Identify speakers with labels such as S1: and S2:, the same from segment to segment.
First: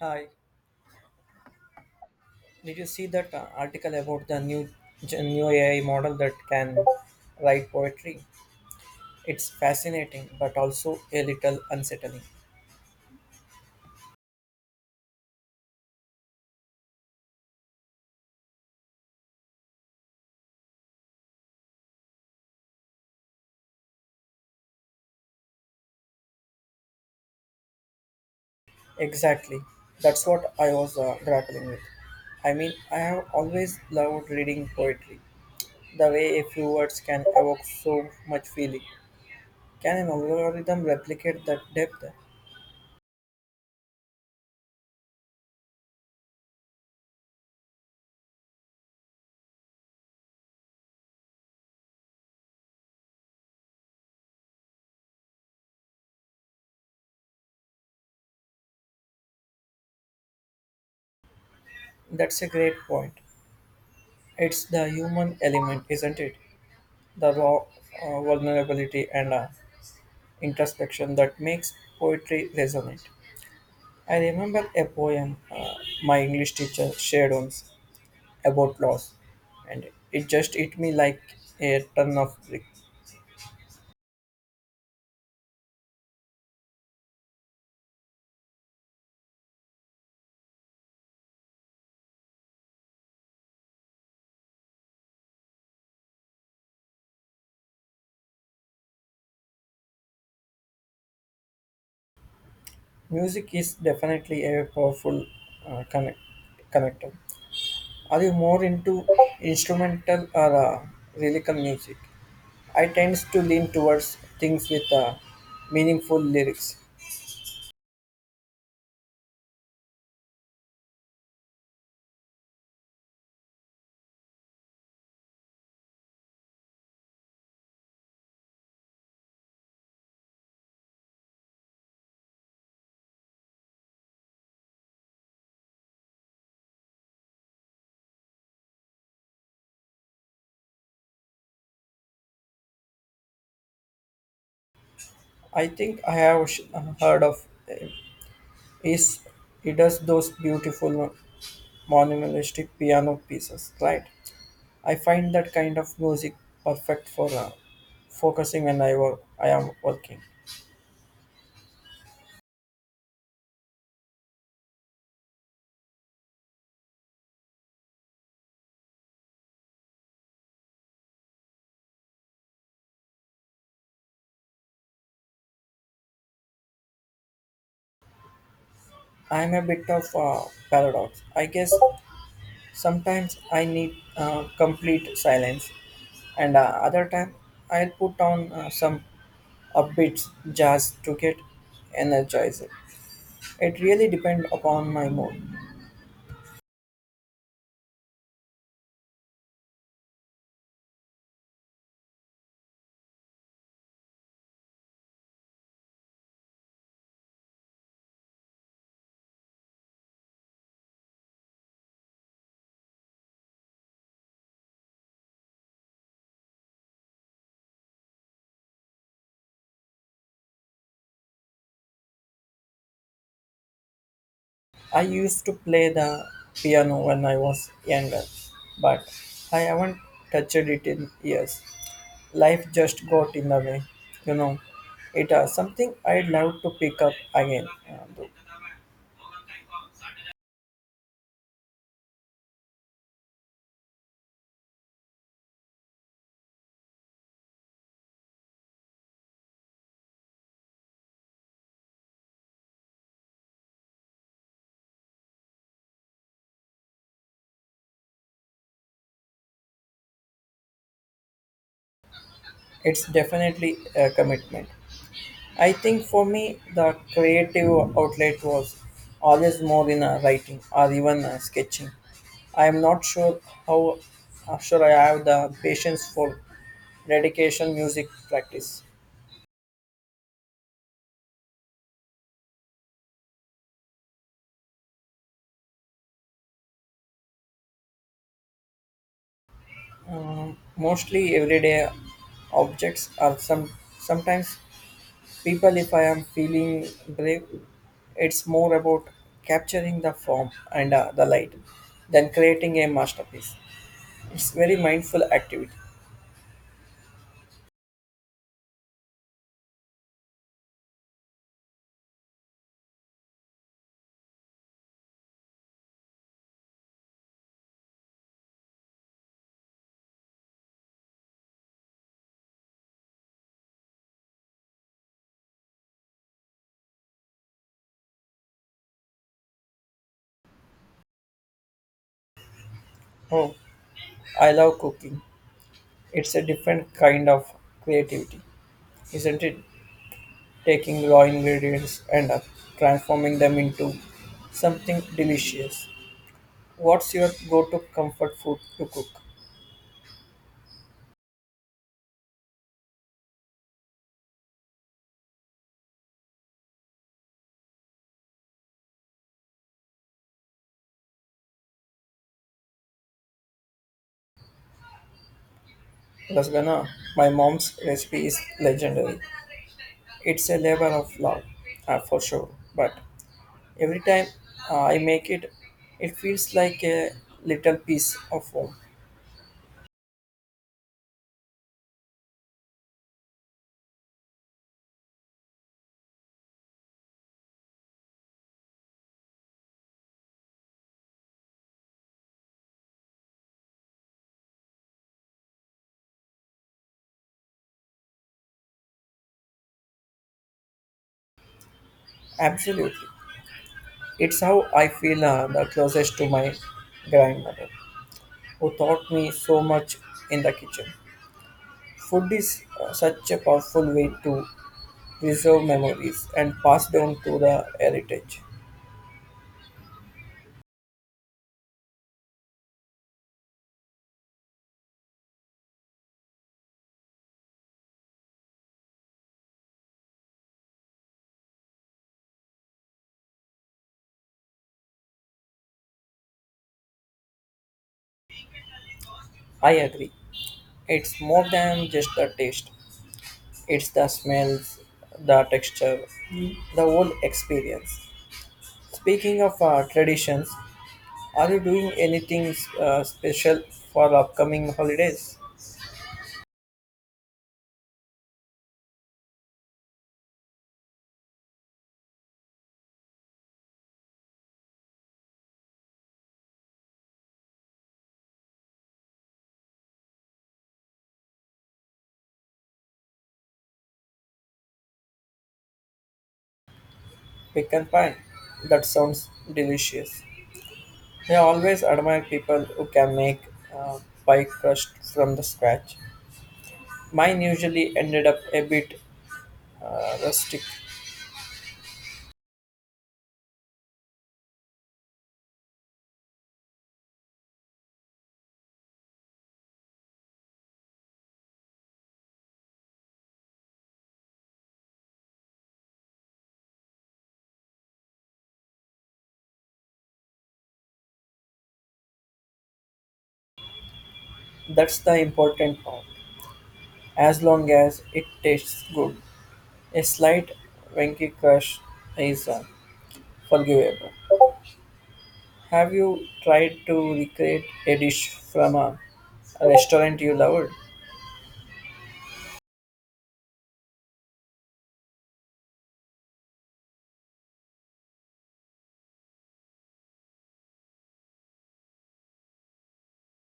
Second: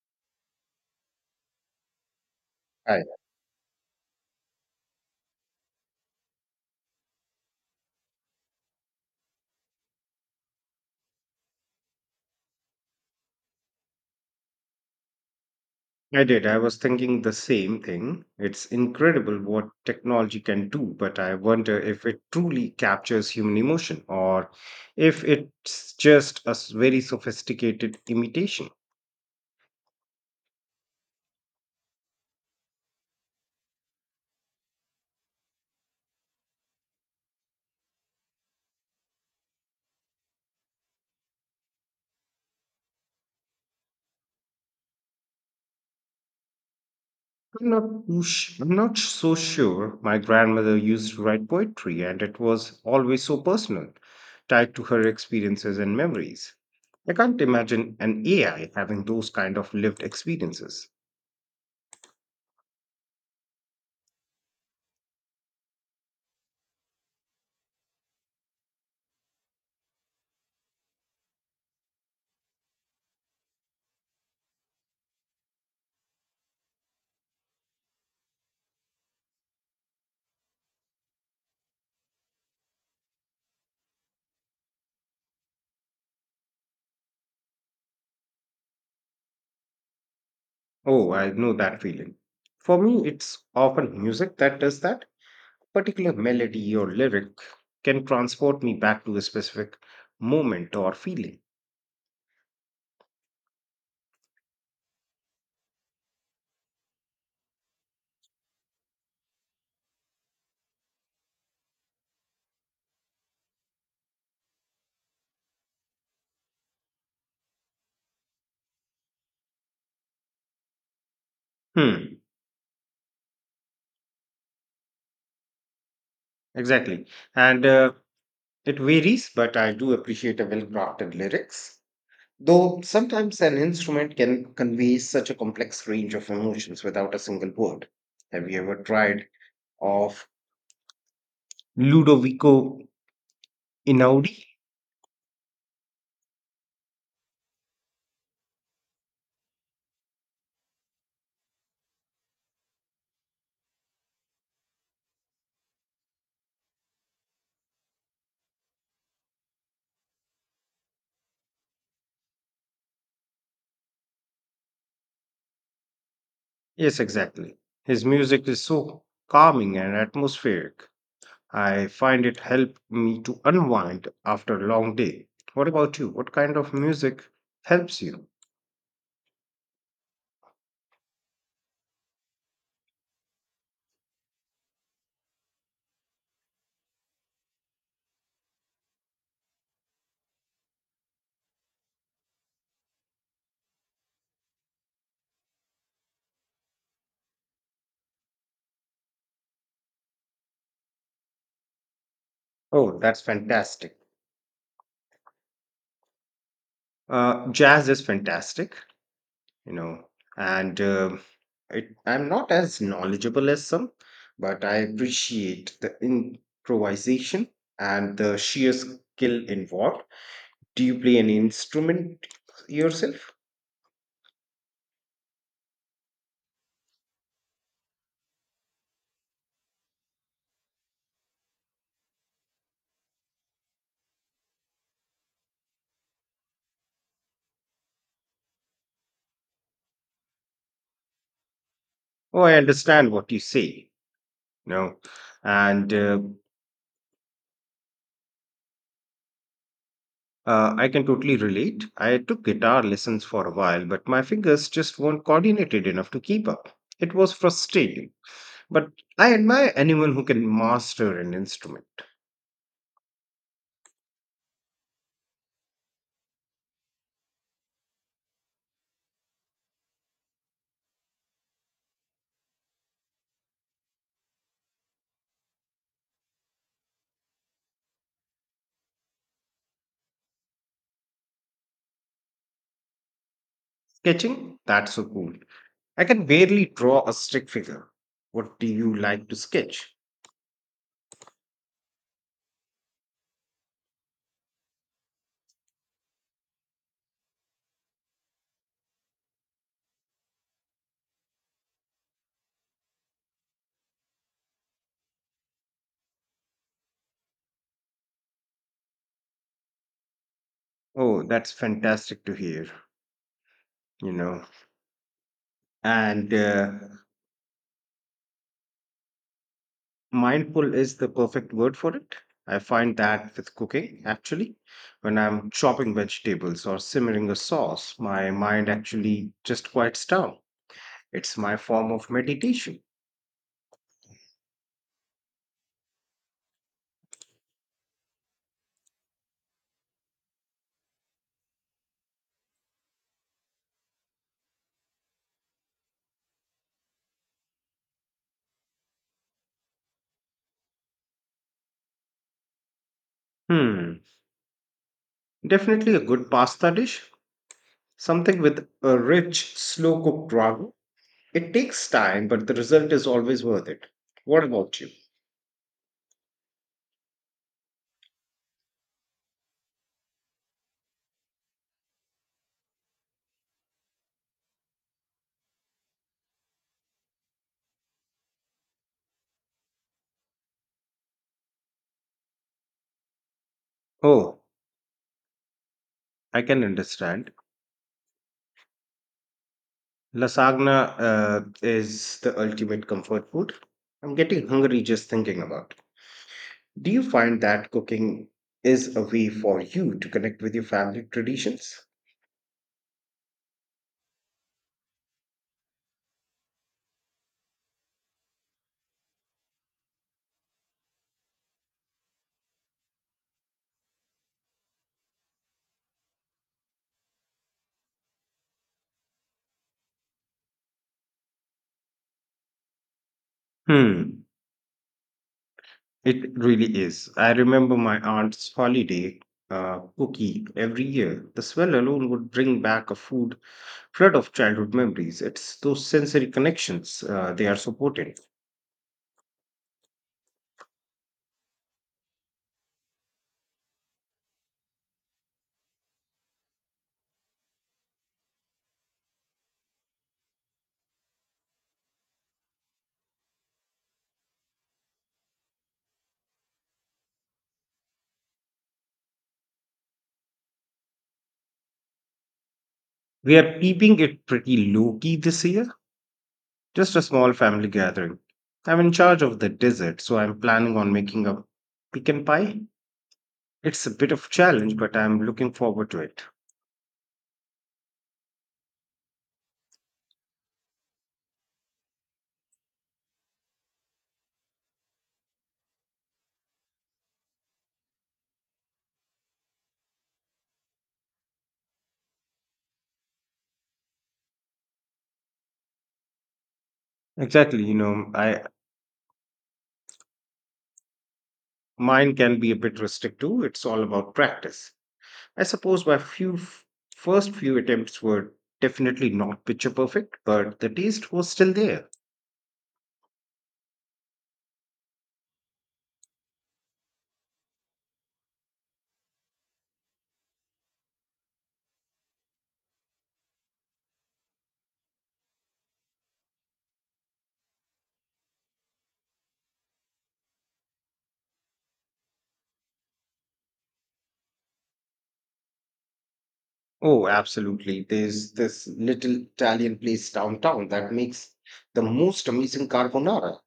S1: Hi, did you see
S2: Hi.
S1: that article about the new new AI model that can write poetry? It's fascinating, but also a little unsettling.
S2: I did. I was thinking the same thing. It's incredible what technology can do, but I wonder if it truly captures human emotion or if it's just very sophisticated imitation.
S1: Exactly, that's what I was grappling with. I mean, I have always loved reading poetry. The way a few words can evoke so much feeling. Can an algorithm replicate that depth?
S2: I'm not so sure. My grandmother used to write poetry, and it was always so personal, tied to her experiences and memories. I can't imagine an AI having those kind of lived experiences.
S1: That's a great point. It's the human element, isn't it? The raw vulnerability and introspection that makes poetry resonate. I remember a poem my English teacher shared once about loss, and it just hit me like a ton of brick.
S2: Oh, I know that feeling. For me, it's often music that does that. Particular melody or lyric can transport me back to a specific moment or feeling.
S1: Music is definitely a powerful uh, connect- connector. Are you more into instrumental or lyrical music? I tend to lean towards things with meaningful lyrics.
S2: Hmm, exactly. And It varies, but I do appreciate a well-crafted lyrics. Though sometimes an instrument can convey such a complex range of emotions without a single word. Have you ever tried of Ludovico Einaudi?
S1: I think I have heard of uh, piece he does those beautiful monumentalistic piano pieces, right? I find that kind of music perfect for focusing when I am working.
S2: Yes, exactly. His music is so calming and atmospheric. I find it helped me to unwind after a long day. What about you? What kind of music helps you?
S1: I'm a bit of a paradox, I guess. Sometimes I need complete silence, and other time I'll put on some upbeat jazz to get energized. It really depends upon my mood.
S2: Oh, that's fantastic. Jazz is fantastic, you know, and I'm not as knowledgeable as some, but I appreciate the improvisation and the sheer skill involved. Do you play any instrument yourself?
S1: I used to play the piano when I was younger, but I haven't touched it in years. Life just got in the way, you know. It is something I'd love to pick up again. Though.
S2: Oh, I understand what you say. No, and I can totally relate. I took guitar lessons for a while, but my fingers just weren't coordinated enough to keep up. It was frustrating, but I admire anyone who can master an instrument.
S1: It's definitely a commitment. I think for me, the creative outlet was always more in writing or even sketching. I am not sure how sure I have the patience for dedication music practice.
S2: Sketching? That's so cool. I can barely draw a stick figure. What do you like to sketch?
S1: Mostly everyday objects, are some sometimes people if I am feeling brave. It's more about capturing the form and the light than creating a masterpiece. It's very mindful activity.
S2: Oh, that's fantastic to hear, you know. And Mindful is the perfect word for it. I find that with cooking, actually, when I'm chopping vegetables or simmering a sauce, my mind actually just quiets down. It's my form of meditation.
S1: Oh, I love cooking. It's a different kind of creativity, isn't it? Taking raw ingredients and transforming them into something delicious. What's your go-to comfort food to cook?
S2: Hmm, definitely a good pasta dish, something with a rich, slow cooked ragu. It takes time, but the result is always worth it. What about you?
S1: Lasagna, my mom's recipe is legendary. It's a labor of love, for sure. But every time I make it, it feels like a little piece of home.
S2: Oh, I can understand. Lasagna is the ultimate comfort food. I'm getting hungry just thinking about it. Do you find that cooking is a way for you to connect with your family traditions?
S1: Absolutely. It's how I feel the closest to my grandmother, who taught me so much in the kitchen. Food is such a powerful way to preserve memories and pass down to the heritage.
S2: Hmm, it really is. I remember my aunt's holiday cookie every year. The smell alone would bring back a food flood of childhood memories. It's those sensory connections they are supporting.
S1: I agree. It's more than just the taste. It's the smells, the texture, the whole experience. Speaking of traditions, are you doing anything special for upcoming holidays?
S2: We are keeping it pretty low key this year. Just a small family gathering. I'm in charge of the dessert, so I'm planning on making a pecan pie. It's a bit of challenge, but I'm looking forward to it.
S1: Pecan pie. That sounds delicious. I always admire people who can make uh, pie crust from the scratch. Mine usually ended up a bit rustic.
S2: Exactly, I mine can be a bit rustic too. It's all about practice. I suppose first few attempts were definitely not picture perfect, but the taste was still there.
S1: That's the important part. As long as it tastes good, a slight winky crust is on forgivable. Have you tried to recreate a dish from a restaurant you loved?
S2: Oh, absolutely. There's this little Italian place downtown that makes the most amazing carbonara.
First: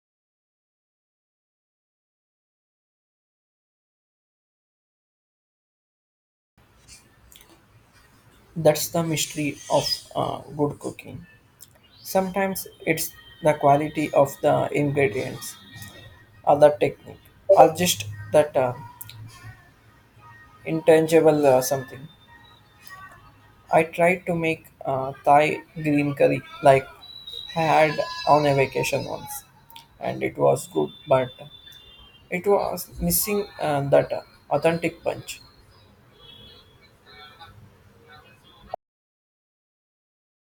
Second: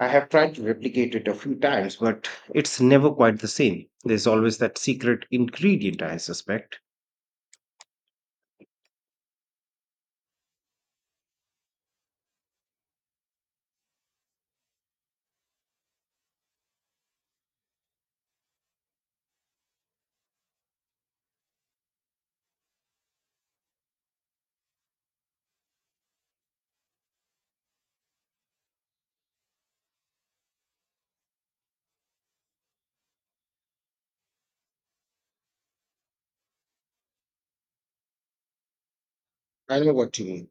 S2: I have tried to replicate it a few times, but it's never quite the same. There's always that secret ingredient, I suspect.
S1: That's the mystery of good cooking. Sometimes it's the quality of the ingredients, or the technique, or just that intangible something. I tried to make Thai green curry like I had on a vacation once, and it was good, but it was missing that authentic punch.
S2: I know what you mean.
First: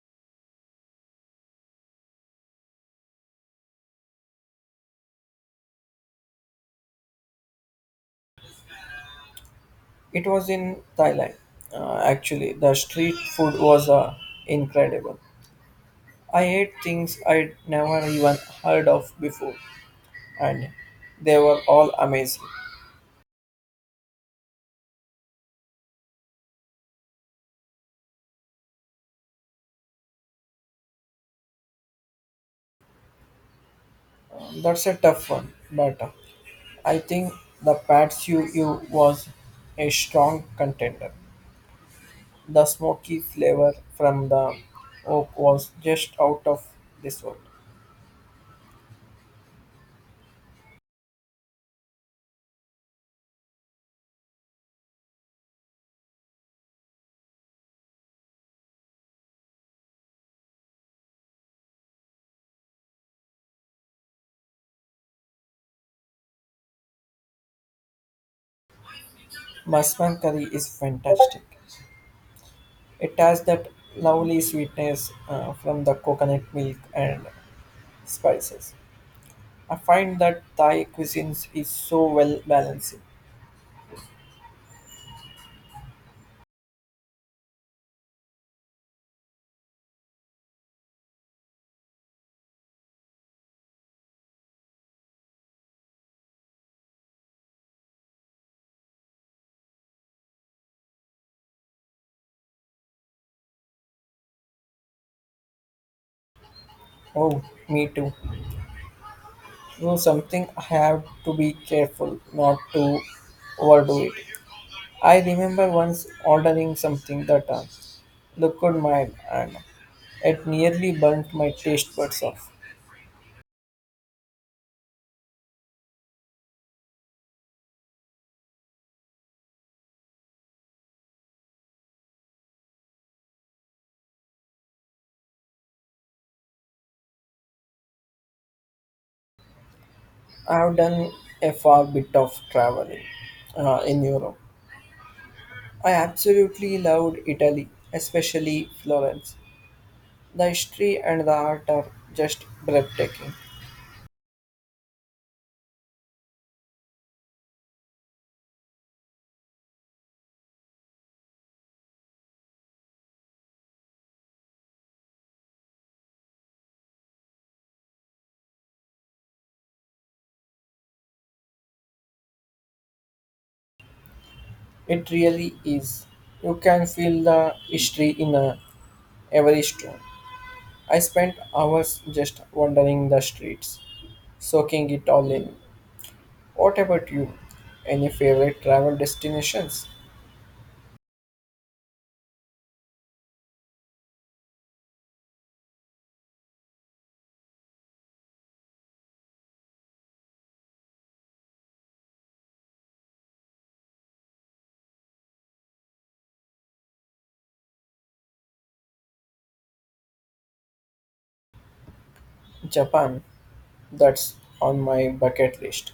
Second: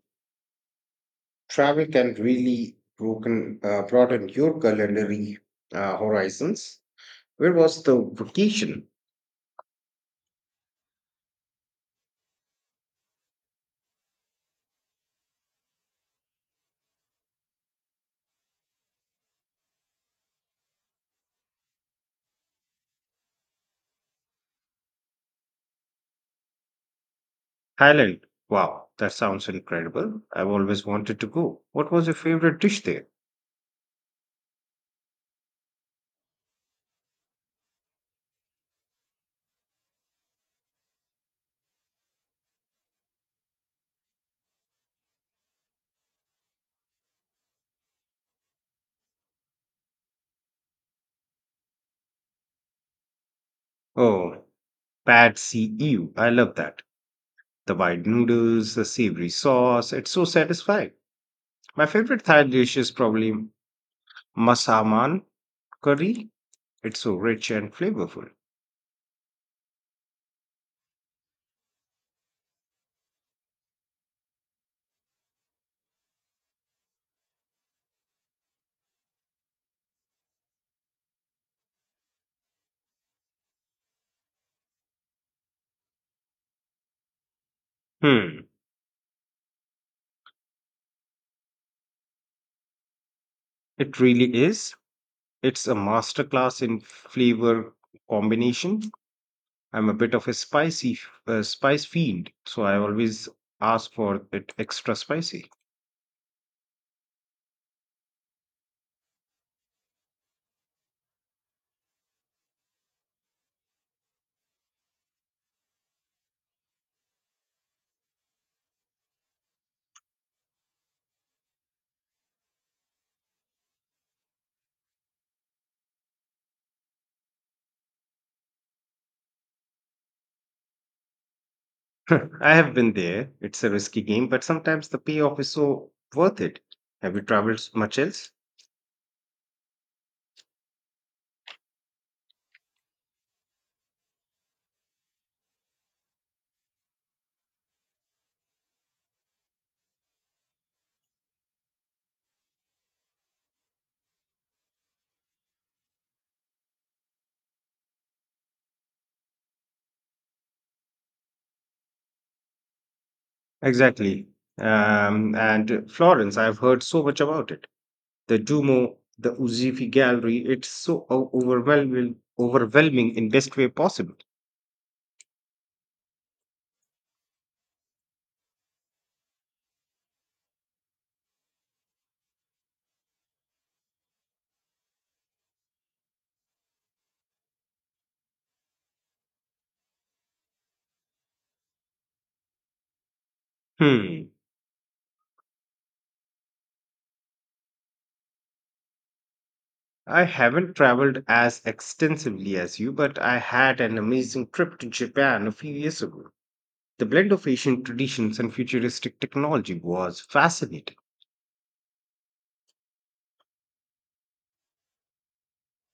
S2: Travel can really broaden your culinary horizons. Where was the vacation?
S1: It was in Thailand. Actually, the street food was incredible. I ate things I'd never even heard of before, and they were all amazing.
S2: Thailand. Wow, that sounds incredible. I've always wanted to go. What was your favorite dish there?
S1: That's a tough one, but I think the Pad Siu Ew was a strong contender. The smoky flavor from the oak was just out of this world.
S2: Oh, Pad see, I love that. The wide noodles, the savory sauce, it's so satisfying. My favorite Thai dish is probably masaman curry. It's so rich and flavorful.
S1: Masman curry is It has that lovely sweetness from the coconut milk and spices. I find that Thai cuisine is so well balanced.
S2: Hmm, it really is. It's a masterclass in flavor combination. I'm a bit of a spice fiend, so I always ask for it extra spicy.
S1: Oh, me too. So something I have to be careful not to overdo it. I remember once ordering something that looked mild and it nearly burnt my taste buds off.
S2: I have been there. It's a risky game, but sometimes the payoff is so worth it. Have you traveled much else?
S1: I have done a fair bit of traveling in Europe. I absolutely loved Italy, especially Florence. The history and the art are just breathtaking.
S2: Exactly. And Florence, I've heard so much about it. The Duomo, the Uzifi Gallery, it's so overwhelming in best way possible.
S1: It really is. You can feel the history in every stone. I spent hours just wandering the streets, soaking it all in. What about you? Any favorite travel destinations?
S2: Hmm. I haven't traveled as extensively as you, but I had an amazing trip to Japan a few years ago. The blend of ancient traditions and futuristic technology was fascinating.
S1: Japan. That's on my bucket list.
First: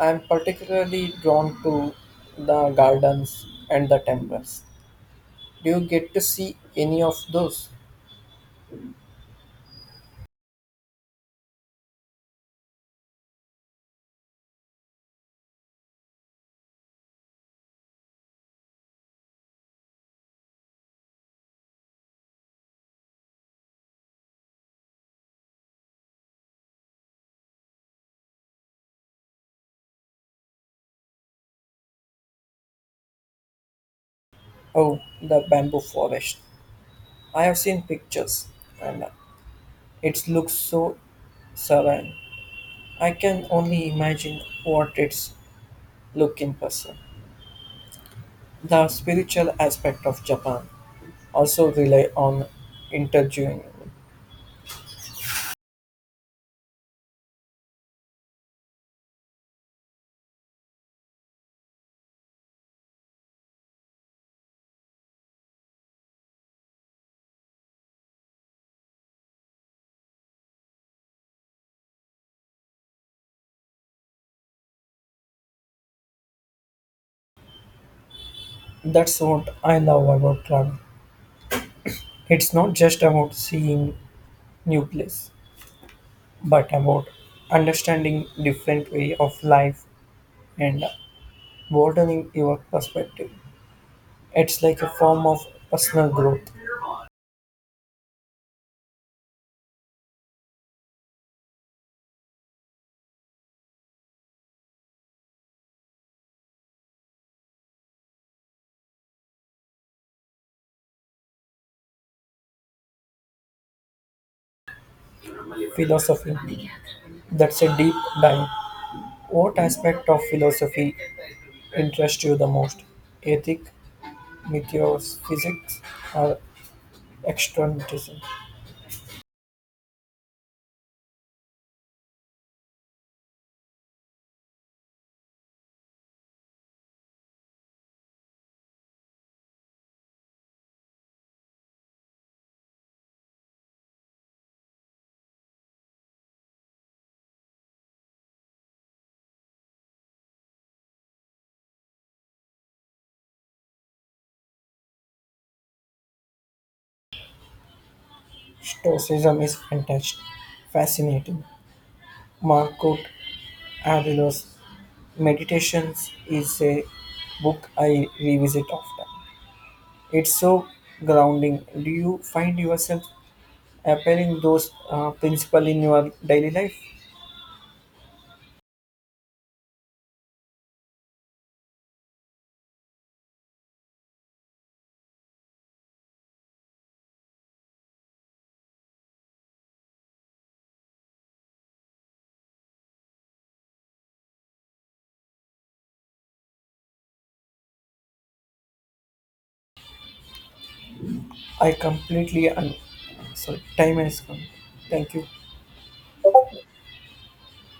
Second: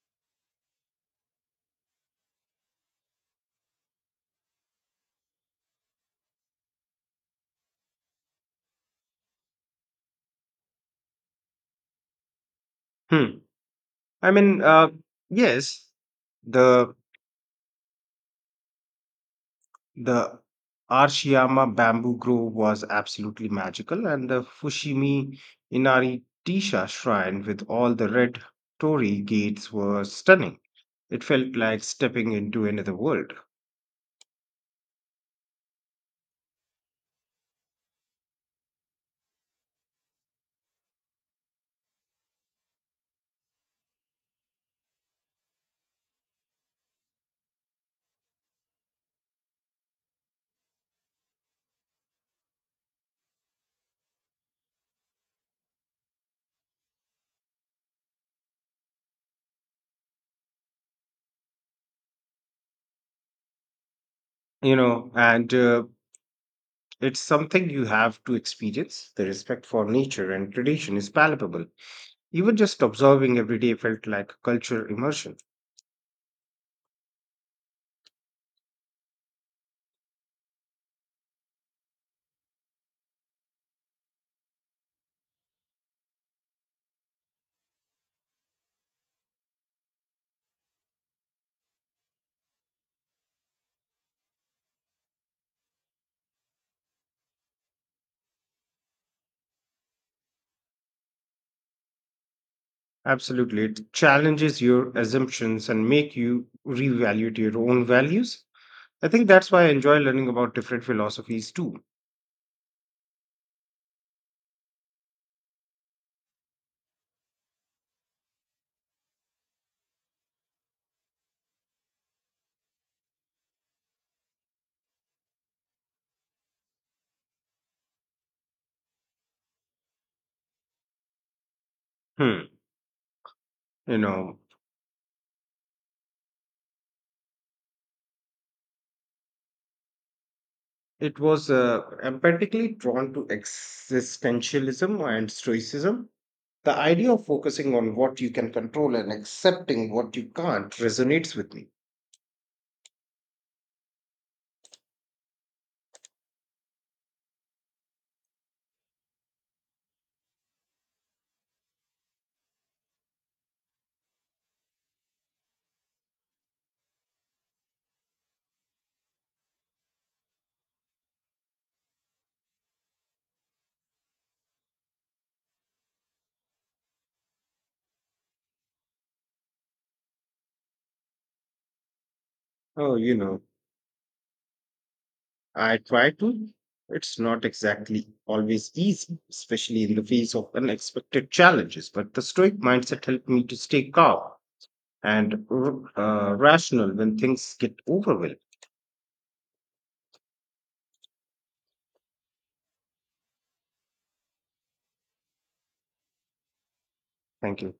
S1: I'm particularly drawn to the gardens and the temples. Do you get to see any of those?
S2: Hmm. I mean, uh, yes, the the Arashiyama bamboo grove was absolutely magical, and the Fushimi Inari Tisha shrine with all the red torii gates were stunning. It felt like stepping into another world.
S1: Oh, the bamboo forest. I have seen pictures and it looks so serene. I can only imagine what it's look in person. The spiritual aspect of Japan also rely on interviewing.
S2: You know and It's something you have to experience. The respect for nature and tradition is palpable. Even just observing every day felt like a cultural immersion.
S1: That's what I love about travel. It's not just about seeing new place, but about understanding different way of life and broadening your perspective. It's like a form of personal growth.
S2: Absolutely. It challenges your assumptions and make you reevaluate your own values. I think that's why I enjoy learning about different philosophies too.
S1: Philosophy. That's a deep dive. What aspect of philosophy interests you the most? Ethic, metaphysics, or externalism?
S2: Hmm. You know, it was I Drawn to existentialism and stoicism. The idea of focusing on what you can control and accepting what you can't resonates with me.
S1: Stoicism is fascinating. Marcus Aurelius' Meditations is a book I revisit often. It's so grounding. Do you find yourself applying those principles in your daily life?
S2: Oh, I try to. It's not exactly always easy, especially in the face of unexpected challenges, but the stoic mindset helped me to stay calm and rational when things get overwhelming.
S1: I completely sorry, time has come. Thank you.
S2: Thank you.